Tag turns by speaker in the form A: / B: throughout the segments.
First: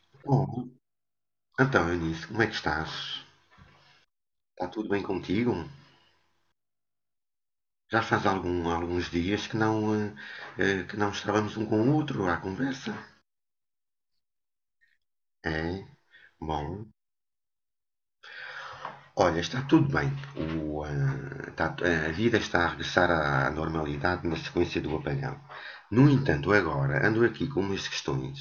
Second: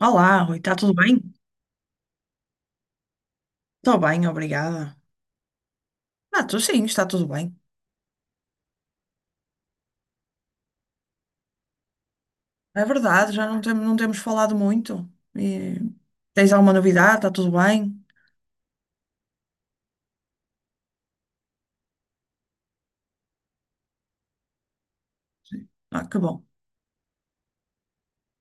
A: Olá, Rui,
B: Bom,
A: está tudo bem?
B: então, Eunice, como é que estás?
A: Estou bem,
B: Está tudo
A: obrigada.
B: bem contigo?
A: Ah, tu sim, está tudo bem.
B: Já faz alguns dias que não estávamos um com o outro à
A: É
B: conversa?
A: verdade, já não, não temos falado muito. E
B: É?
A: tens alguma
B: Bom,
A: novidade? Está tudo bem?
B: olha, está tudo bem. A vida está a regressar à normalidade na sequência do apagão. No
A: Ah, que bom.
B: entanto, agora ando aqui com umas questões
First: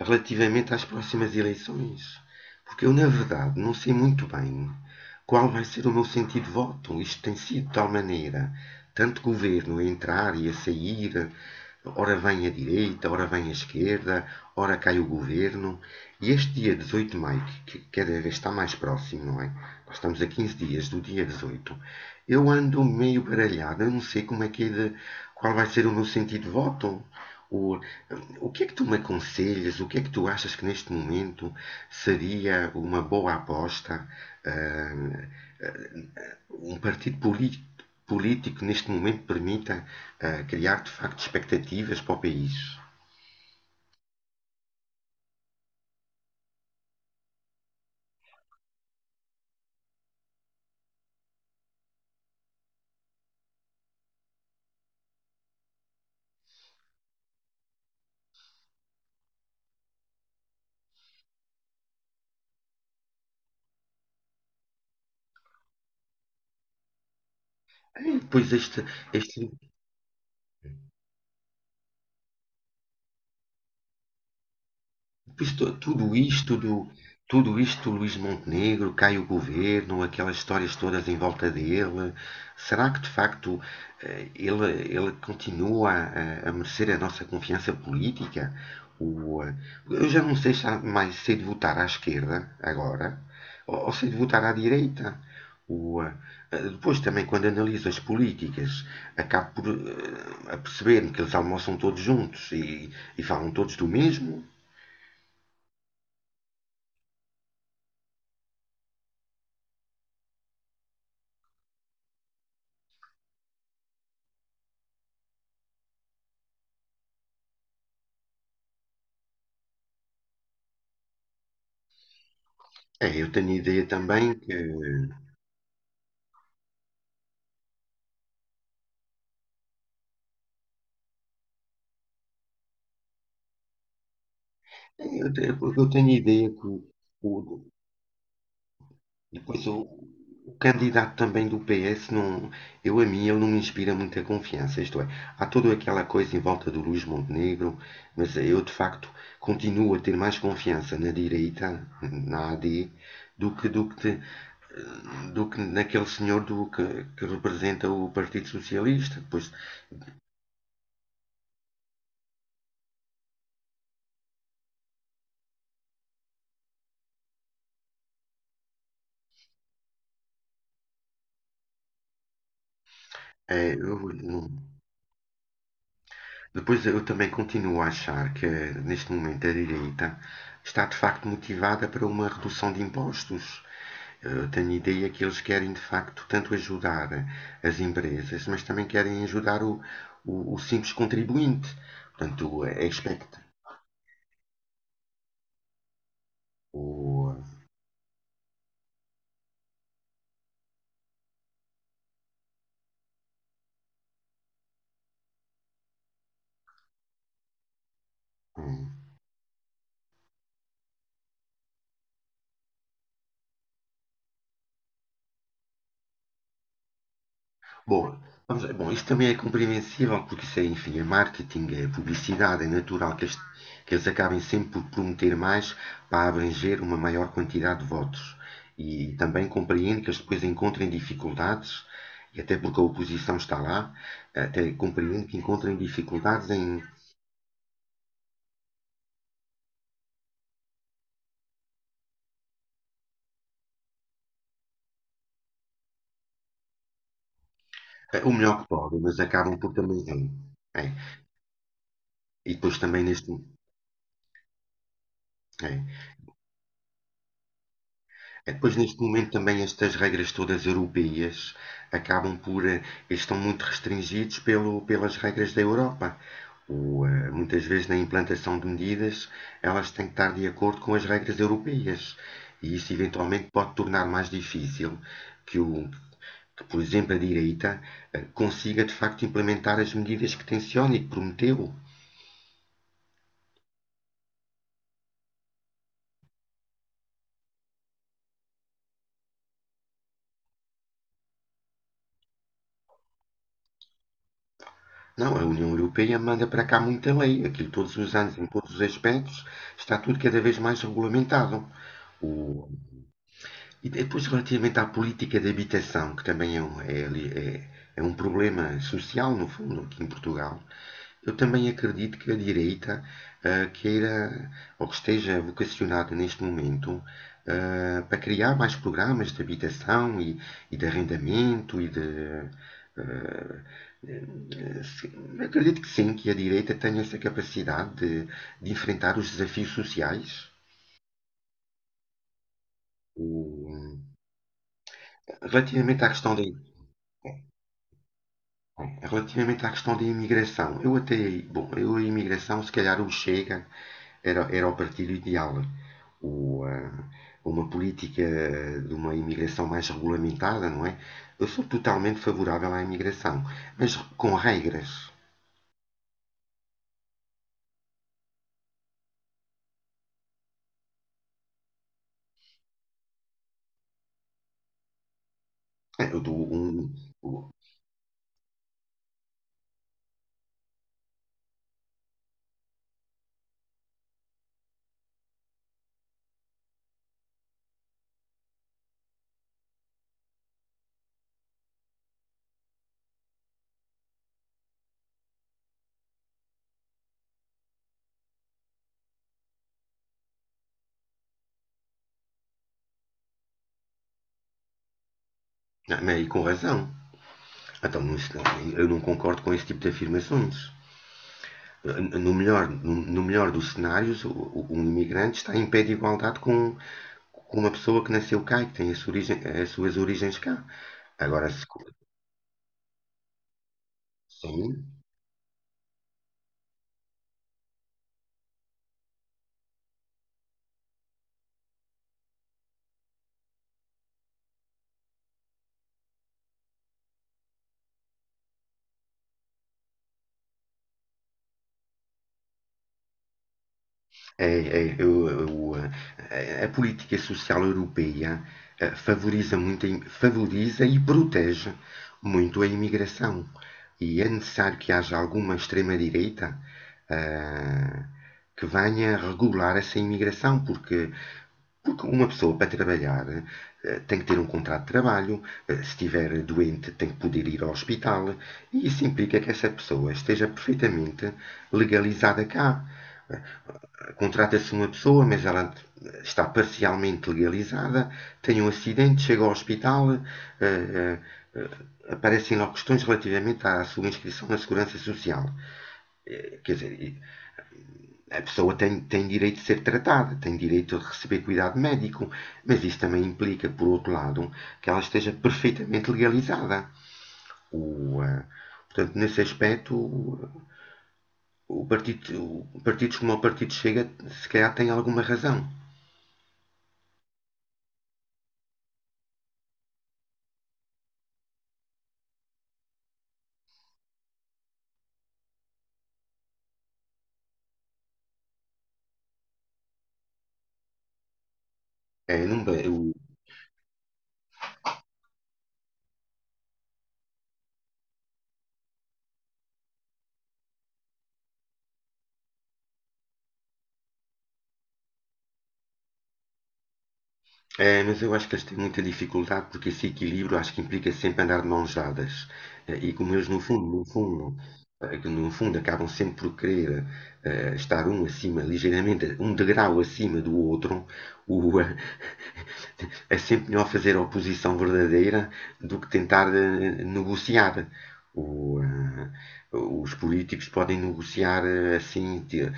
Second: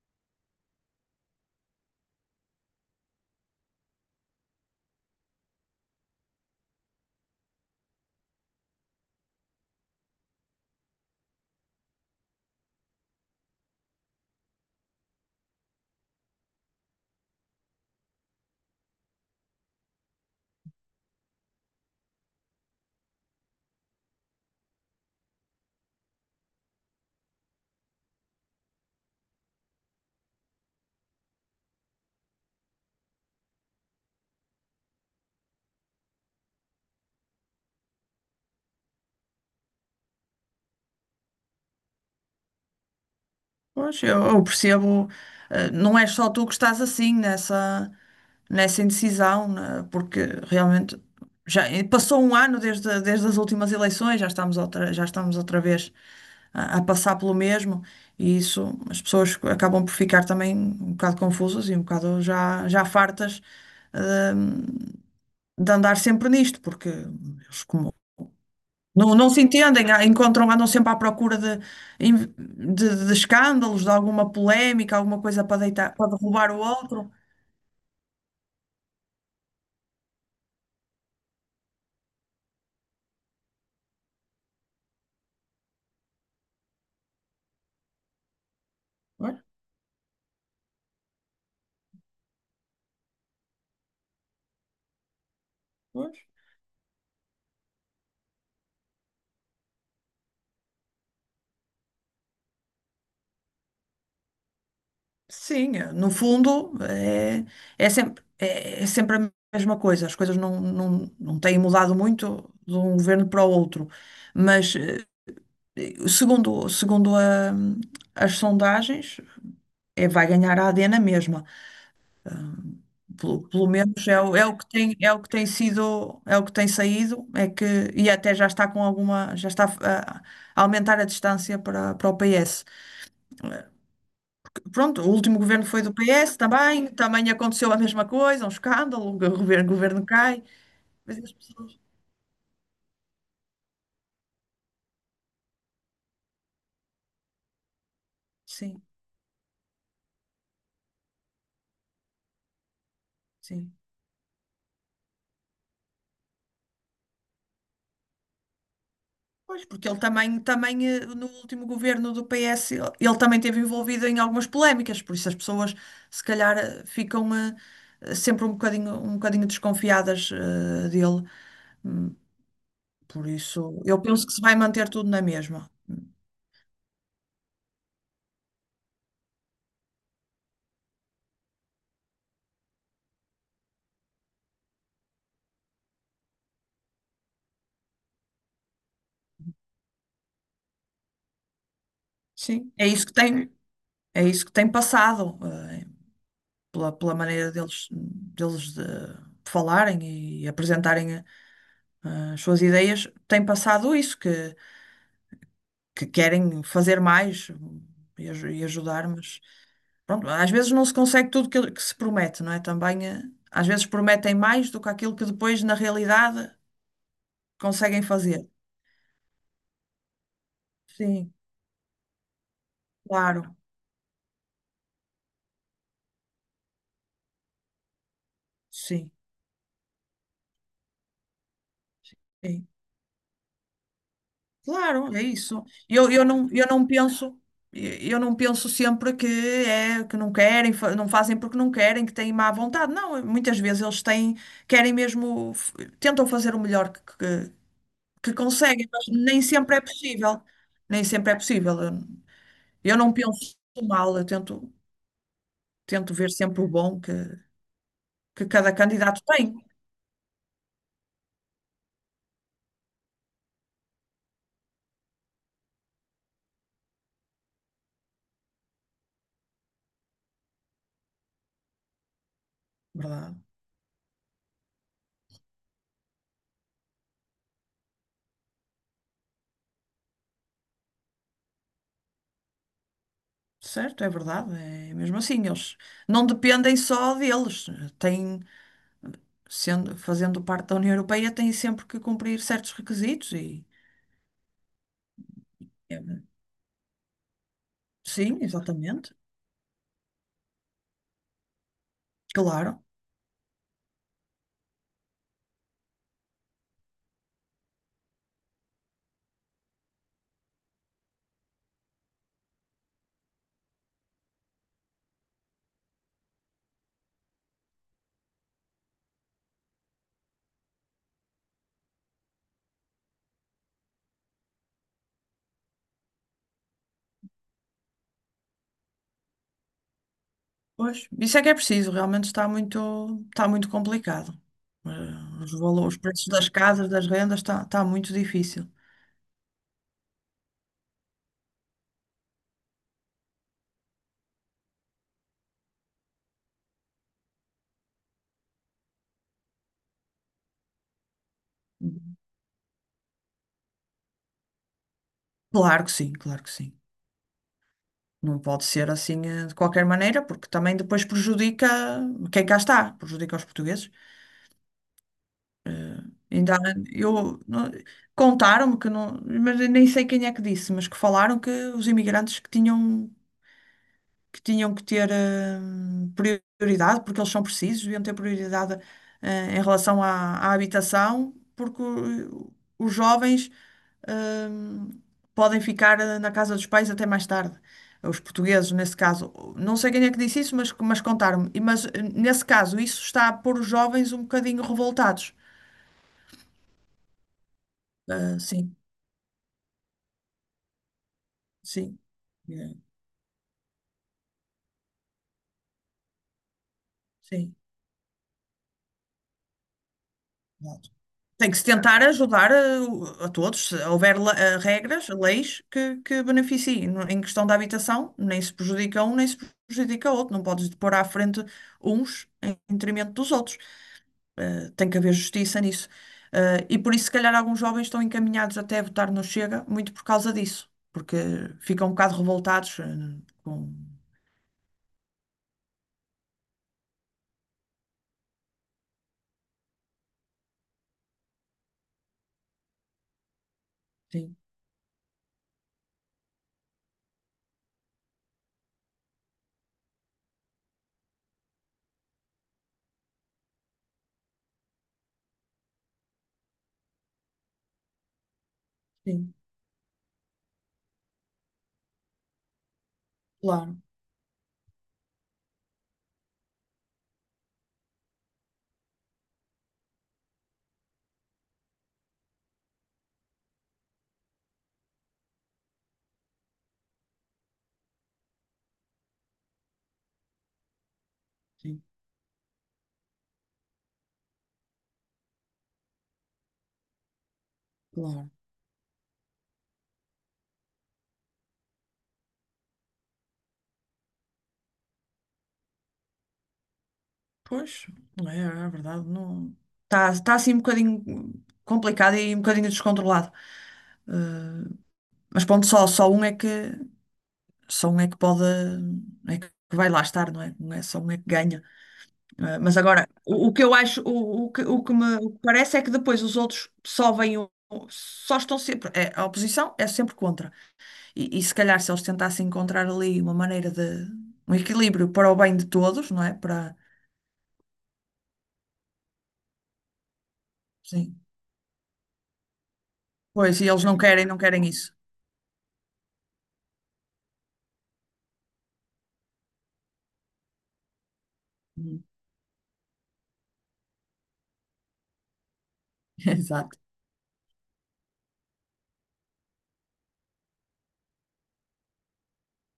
B: relativamente às próximas eleições, porque eu, na verdade, não sei muito bem qual vai ser o meu sentido de voto. Isto tem sido de tal maneira, tanto governo a entrar e a sair, ora vem a direita, ora vem a esquerda, ora cai o governo. E este dia 18 de maio, que cada vez está mais próximo, não é? Nós estamos a 15 dias do dia 18. Eu ando meio baralhado, eu não sei como é que é de, qual vai ser o meu sentido de voto. O, o que é que tu me aconselhas? O que é que tu achas que neste momento seria uma boa aposta, ah, um partido político neste momento permita, criar de facto expectativas para o país.
A: Pois, eu percebo, não é só tu que estás nessa indecisão, né? Porque realmente já passou um ano desde as últimas eleições, já estamos já estamos outra vez a passar pelo mesmo, e isso as pessoas acabam por ficar também um bocado confusas e um bocado já fartas, eh, de andar sempre nisto, porque eles, como
B: E depois
A: não
B: este
A: se entendem, encontram, andam sempre à procura de escândalos, de alguma polémica, alguma coisa para
B: Isto-
A: deitar,
B: tudo
A: para
B: isto
A: derrubar o
B: do,
A: outro.
B: tudo isto do Luís Montenegro, cai o governo, aquelas histórias todas em volta dele. Será que de facto, eh, ele, ele continua a merecer a nossa confiança política? O,
A: Pois,
B: eh, eu já não sei se há mais sei de votar à esquerda agora ou sei de votar à direita. O,
A: pois.
B: eh, Depois também quando analiso as políticas, acabo por, perceber me que eles almoçam todos juntos e falam todos do mesmo.
A: Sim, no fundo é sempre, é sempre a mesma coisa. As coisas não têm mudado muito de um governo para o outro. Mas segundo as sondagens, é, vai ganhar a AD na mesma.
B: É, eu tenho
A: Pelo
B: ideia
A: menos
B: também
A: é
B: que,
A: o que
B: é.
A: tem, é o que tem sido, é o que tem saído, é que, e até já está com alguma, já está a aumentar a distância para o PS. Pronto, o
B: Eu
A: último
B: te-
A: governo foi
B: eu
A: do
B: tenho
A: PS,
B: ideia que
A: também, também
B: o-
A: aconteceu a mesma coisa, um escândalo,
B: depois
A: o
B: o,
A: governo cai,
B: o candidato
A: mas as
B: também do
A: pessoas,
B: PS, não, eu a mim, ele não me inspira muita confiança. Isto é, há toda aquela coisa em volta do Luís Montenegro, mas eu de
A: sim,
B: facto continuo a ter mais confiança na direita, na AD, do que,
A: sim.
B: do que, te- do que naquele senhor que representa o Partido Socialista. Pois,
A: Pois, porque ele também, também no último governo do PS, ele também esteve envolvido em algumas polémicas, por isso as pessoas se calhar ficam sempre um bocadinho desconfiadas dele. Hum, Por
B: é,
A: isso, eu
B: eu
A: penso que se vai
B: não.
A: manter tudo na mesma.
B: Depois eu também continuo a achar que, neste momento, a direita está de facto motivada para uma redução de impostos. Eu tenho ideia que eles querem de facto tanto ajudar as empresas, mas também querem ajudar o simples contribuinte. Portanto,
A: Sim,
B: é expecta,
A: é isso que tem passado, eh, pela, pela
B: o,
A: maneira deles de falarem e apresentarem as suas ideias, tem passado isso, que querem fazer mais e
B: um,
A: ajudar, mas pronto, às vezes não se consegue tudo que se promete, não é? Também às vezes prometem mais do que aquilo que depois, na realidade, conseguem
B: boa.
A: fazer.
B: Vamos lá. Bom, isto também é compreensível, porque isso é, enfim, é
A: Sim,
B: marketing, é publicidade, é natural que, este-
A: claro,
B: que eles acabem sempre por prometer mais para abranger uma maior quantidade de votos.
A: sim,
B: E também compreendo que eles depois encontrem dificuldades, e até
A: sim.
B: porque a oposição está lá, até
A: Claro, é
B: compreendo que
A: isso.
B: encontrem dificuldades
A: Eu
B: em
A: não penso. Eu não penso sempre que é que não querem, não fazem porque não querem, que têm má vontade. Não, muitas vezes eles têm, querem mesmo, tentam fazer o melhor
B: é, o
A: que
B: melhor que
A: conseguem,
B: podem,
A: mas
B: mas
A: nem
B: acabam por
A: sempre é
B: também.
A: possível.
B: É, é.
A: Nem sempre é possível.
B: E depois
A: Eu
B: também
A: não
B: neste,
A: penso mal,
B: é.
A: tento ver sempre o bom que
B: É, depois,
A: cada
B: neste
A: candidato
B: momento,
A: tem.
B: também estas regras todas europeias acabam por, estão muito restringidos pelas regras da Europa. Muitas vezes, na implantação de medidas, elas têm que estar de acordo com as regras europeias. E isso,
A: Verdade.
B: eventualmente, pode tornar mais difícil que, o, que, por exemplo, a direita, consiga, de facto, implementar as medidas que tenciona e que prometeu.
A: Certo, é verdade. É mesmo assim, eles não dependem só deles. Têm, sendo, fazendo parte da União Europeia, têm sempre que cumprir certos requisitos e
B: Não, a União
A: é,
B: Europeia manda para cá muita lei. Aquilo todos os anos,
A: sim,
B: em todos os
A: exatamente.
B: aspectos, está tudo cada vez mais regulamentado. O-
A: Claro.
B: E depois, relativamente à política de habitação, que também é um problema social, no fundo, aqui em Portugal, eu também acredito que a direita, queira, ou que esteja vocacionada neste momento, para criar mais programas de habitação e de arrendamento e de, ah, sim, acredito que sim, que a direita tem essa capacidade de enfrentar os desafios sociais.
A: Pois, isso é que é preciso, realmente está muito
B: O-
A: complicado. Eh, Os valores, os
B: relativamente à
A: preços
B: questão da,
A: das casas, das rendas, está muito difícil.
B: relativamente à questão da imigração, eu até, bom, eu a imigração, se calhar o Chega era o partido ideal. O, ah, uma política de uma imigração mais regulamentada, não é? Eu sou totalmente favorável à imigração, mas com regras.
A: Claro que sim, claro que sim. Não pode ser assim de qualquer maneira, porque também depois prejudica quem cá está, prejudica os portugueses.
B: É, eu dou
A: Ainda,
B: um,
A: eu,
B: o-
A: não- contaram-me que não, mas eu nem sei quem é que disse, mas que falaram que os imigrantes que tinham que ter hum, prioridade, porque eles são precisos, deviam ter prioridade em relação à, à habitação, porque os jovens hum, podem ficar na casa dos pais até mais tarde. Os portugueses, nesse caso, não sei quem é que disse isso, mas contaram-me. Mas, nesse caso, isso está a pôr os jovens um bocadinho revoltados.
B: não, mas e com razão. Então,
A: Ah, sim.
B: eu não concordo com esse tipo de afirmações. Ah,
A: Sim,
B: No melhor,
A: é,
B: no, melhor dos cenários, um imigrante está em pé de igualdade com,
A: sim.
B: com uma pessoa que nasceu cá e que tem as suas origens cá.
A: Exato.
B: Agora,
A: Tem que se tentar ajudar a todos. Se houver
B: sim,
A: regras, leis que beneficiem. Em questão da habitação, nem se prejudica um, nem se prejudica outro. Não podes pôr à frente uns em detrimento dos outros. Tem que haver justiça nisso. E por isso, se calhar, alguns jovens estão encaminhados até a votar no Chega, muito por causa disso. Porque ficam um bocado revoltados, com.
B: A política social europeia, eh, favoriza muito, a favoriza e protege muito a imigração. E é
A: Sim,
B: necessário que haja alguma extrema-direita, ah, que venha regular essa imigração, porque uma pessoa para trabalhar, tem que ter um contrato de trabalho, se estiver doente tem que poder ir ao hospital, e isso
A: sim,
B: implica que essa pessoa esteja perfeitamente legalizada cá. Eh,
A: claro,
B: Contrata-se uma pessoa, mas ela, está parcialmente legalizada, tem um acidente, chega ao hospital, eh, eh, aparecem lá questões relativamente à sua inscrição na Segurança Social. Quer dizer, a pessoa tem, direito de ser tratada, tem direito de receber cuidado
A: sim,
B: médico, mas isso também implica, por outro lado, que ela esteja perfeitamente legalizada. O,
A: claro.
B: ah, portanto, nesse aspecto, partido, partidos como o Partido Chega, se calhar, tem alguma razão.
A: Pois, é, é verdade, não... Está, está assim um bocadinho complicado e um bocadinho descontrolado. Eh, mas pronto, só um é que pode é que vai lá estar, não é? Não é só um é que ganha.
B: É, não,
A: Mas agora, o que eu acho, o que parece é que depois os outros só vêm só estão sempre, é, a oposição é sempre contra. E se calhar se eles tentassem encontrar ali uma maneira de um equilíbrio para o bem de todos, não é? Para,
B: mas eu acho que eles têm muita dificuldade porque esse equilíbrio acho que implica
A: sim.
B: sempre andar de mãos dadas. É, e como eles,
A: Pois,
B: no
A: e eles
B: fundo,
A: não
B: no
A: querem, não
B: fundo,
A: querem isso.
B: Que no fundo acabam sempre por querer, estar um acima, ligeiramente um degrau acima do outro, o, eh,
A: Hum,
B: é sempre melhor fazer oposição verdadeira do que tentar,
A: Exato.
B: negociar. O, eh, os políticos podem negociar,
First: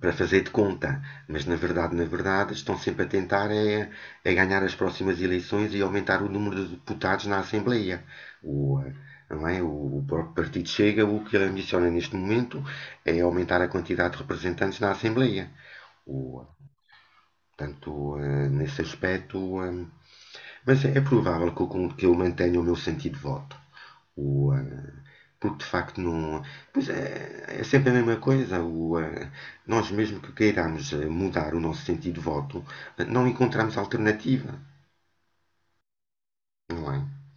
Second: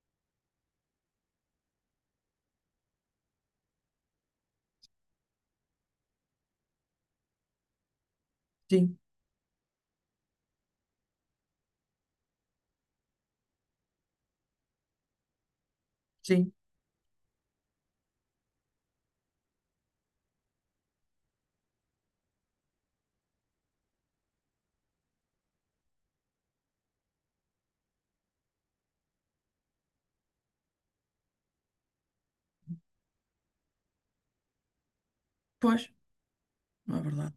B: para fazer de conta, mas na verdade, estão sempre a tentar é ganhar as próximas eleições e aumentar o número de deputados na Assembleia. O, eh,
A: Sim,
B: não é? O próprio Partido Chega, o que ele ambiciona neste momento é aumentar a quantidade de representantes na Assembleia. O,
A: sim.
B: portanto, nesse aspecto. Mas é provável que eu mantenha o meu sentido de voto. O, eh, porque de facto não. Pois é, é sempre a mesma coisa. Nós, mesmo que queiramos, mudar o nosso sentido de voto, não encontramos alternativa.
A: Pois,
B: Não
A: não é
B: é?
A: verdade.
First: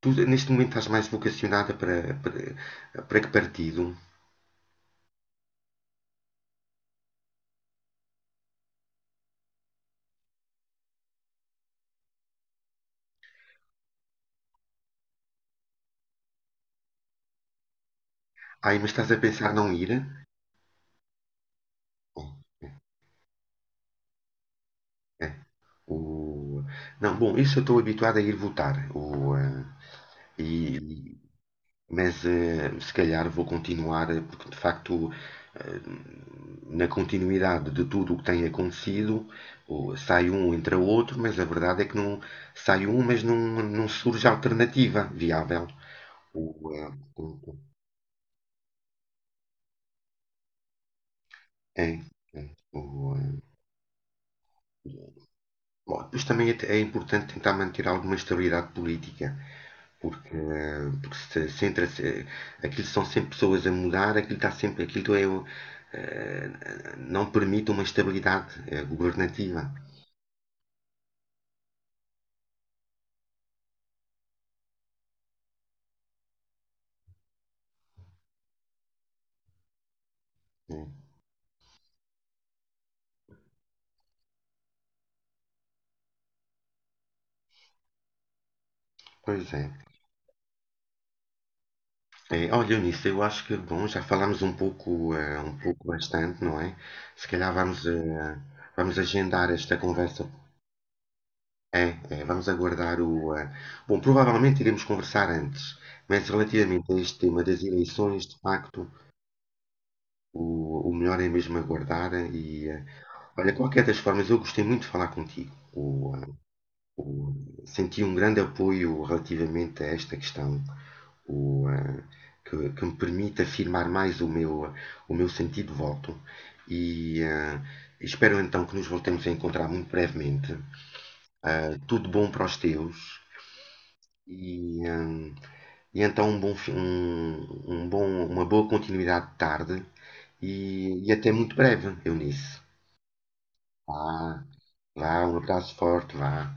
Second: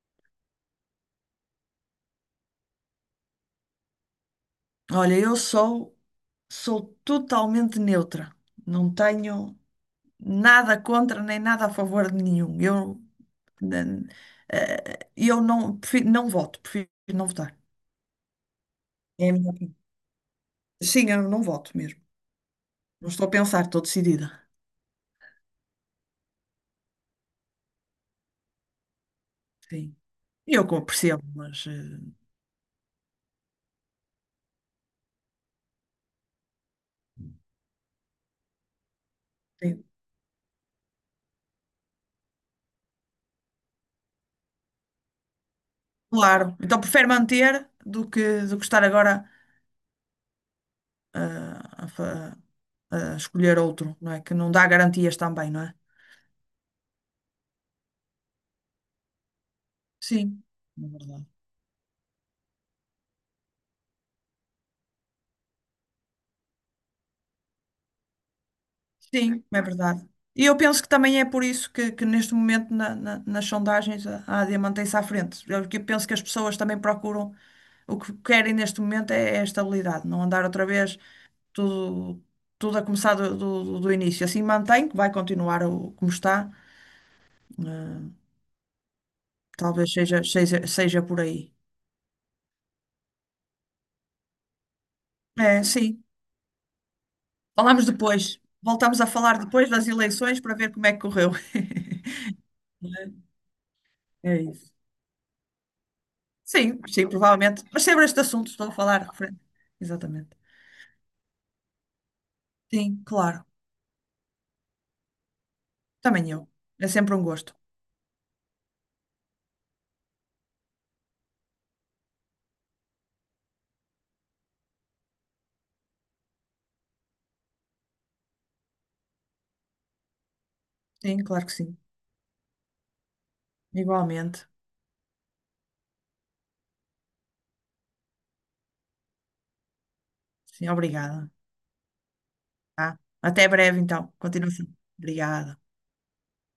B: Tu, neste momento, estás mais vocacionada para, para que partido?
A: Olha, sou totalmente neutra. Não tenho nada contra nem nada a favor de nenhum. Eu, n- eh, eu não, prefiro, não voto, prefiro não votar.
B: Aí, mas estás a
A: É a minha
B: pensar não
A: opinião.
B: ir?
A: Sim, eu não voto mesmo.
B: Bom,
A: Não estou a pensar, estou decidida.
B: é, o... não, bom, isso eu estou habituado a ir votar.
A: Sim.
B: E, e-
A: Percebo, mas
B: mas se calhar vou continuar, porque de facto, eh, na continuidade de tudo o que tem acontecido,
A: sim,
B: sai um, entra outro, mas a verdade é que não sai um, mas não surge alternativa viável.
A: claro.
B: O,
A: Então
B: eh,
A: prefiro
B: o-
A: manter do do que estar agora. a,
B: é,
A: a fa-
B: é, o,
A: a
B: eh,
A: escolher outro, não é? Que não dá garantias também, não é?
B: bom, depois também é importante tentar manter alguma estabilidade política. Porque,
A: Sim, na
B: porque
A: verdade.
B: se centra-se. Aquilo são sempre pessoas a mudar, aquilo está sempre. Aquilo, eh, não permite uma estabilidade,
A: Sim,
B: governativa.
A: é verdade. E eu penso que também é por isso que neste momento nas sondagens a AD mantém-se à frente. Eu penso que as pessoas também procuram o que querem neste momento é a estabilidade, não andar outra
B: Né?
A: vez tudo, tudo a começar do início. Assim mantém, que vai continuar o, como está. eh,
B: Pois é.
A: Talvez seja por aí.
B: Olha, Eunice, eu acho que, bom, já falámos um pouco, um
A: É,
B: pouco
A: sim.
B: bastante, não é? Se calhar vamos,
A: Falámos depois. Voltámos a falar
B: agendar
A: depois
B: esta
A: das
B: conversa.
A: eleições para ver como é que correu.
B: É, é, vamos aguardar o.
A: Não.
B: Bom,
A: É É
B: provavelmente
A: isso.
B: iremos conversar antes, mas
A: Sim,
B: relativamente a
A: sim,
B: este tema das
A: provavelmente. Mas sempre este
B: eleições, de
A: assunto estou a
B: facto,
A: falar referente. Exatamente.
B: o melhor é mesmo aguardar e,
A: Sim, claro.
B: olha, qualquer das formas, eu gostei muito de falar contigo.
A: Também eu. É sempre um
B: O-
A: gosto.
B: senti um grande apoio relativamente a esta questão, o, eh, que me permite afirmar mais o meu sentido de voto. E espero então que nos voltemos a encontrar muito brevemente.
A: Sim, claro que sim.
B: Tudo bom para os teus.
A: Igualmente.
B: E, eh, e então um bom, fi- um bom, uma boa continuidade de tarde
A: Sim,
B: e até
A: obrigada.
B: muito breve, Eunice.
A: Tá? Até breve, então.
B: Vá,
A: Continuação.
B: vá, um
A: Obrigada.
B: abraço forte, vá.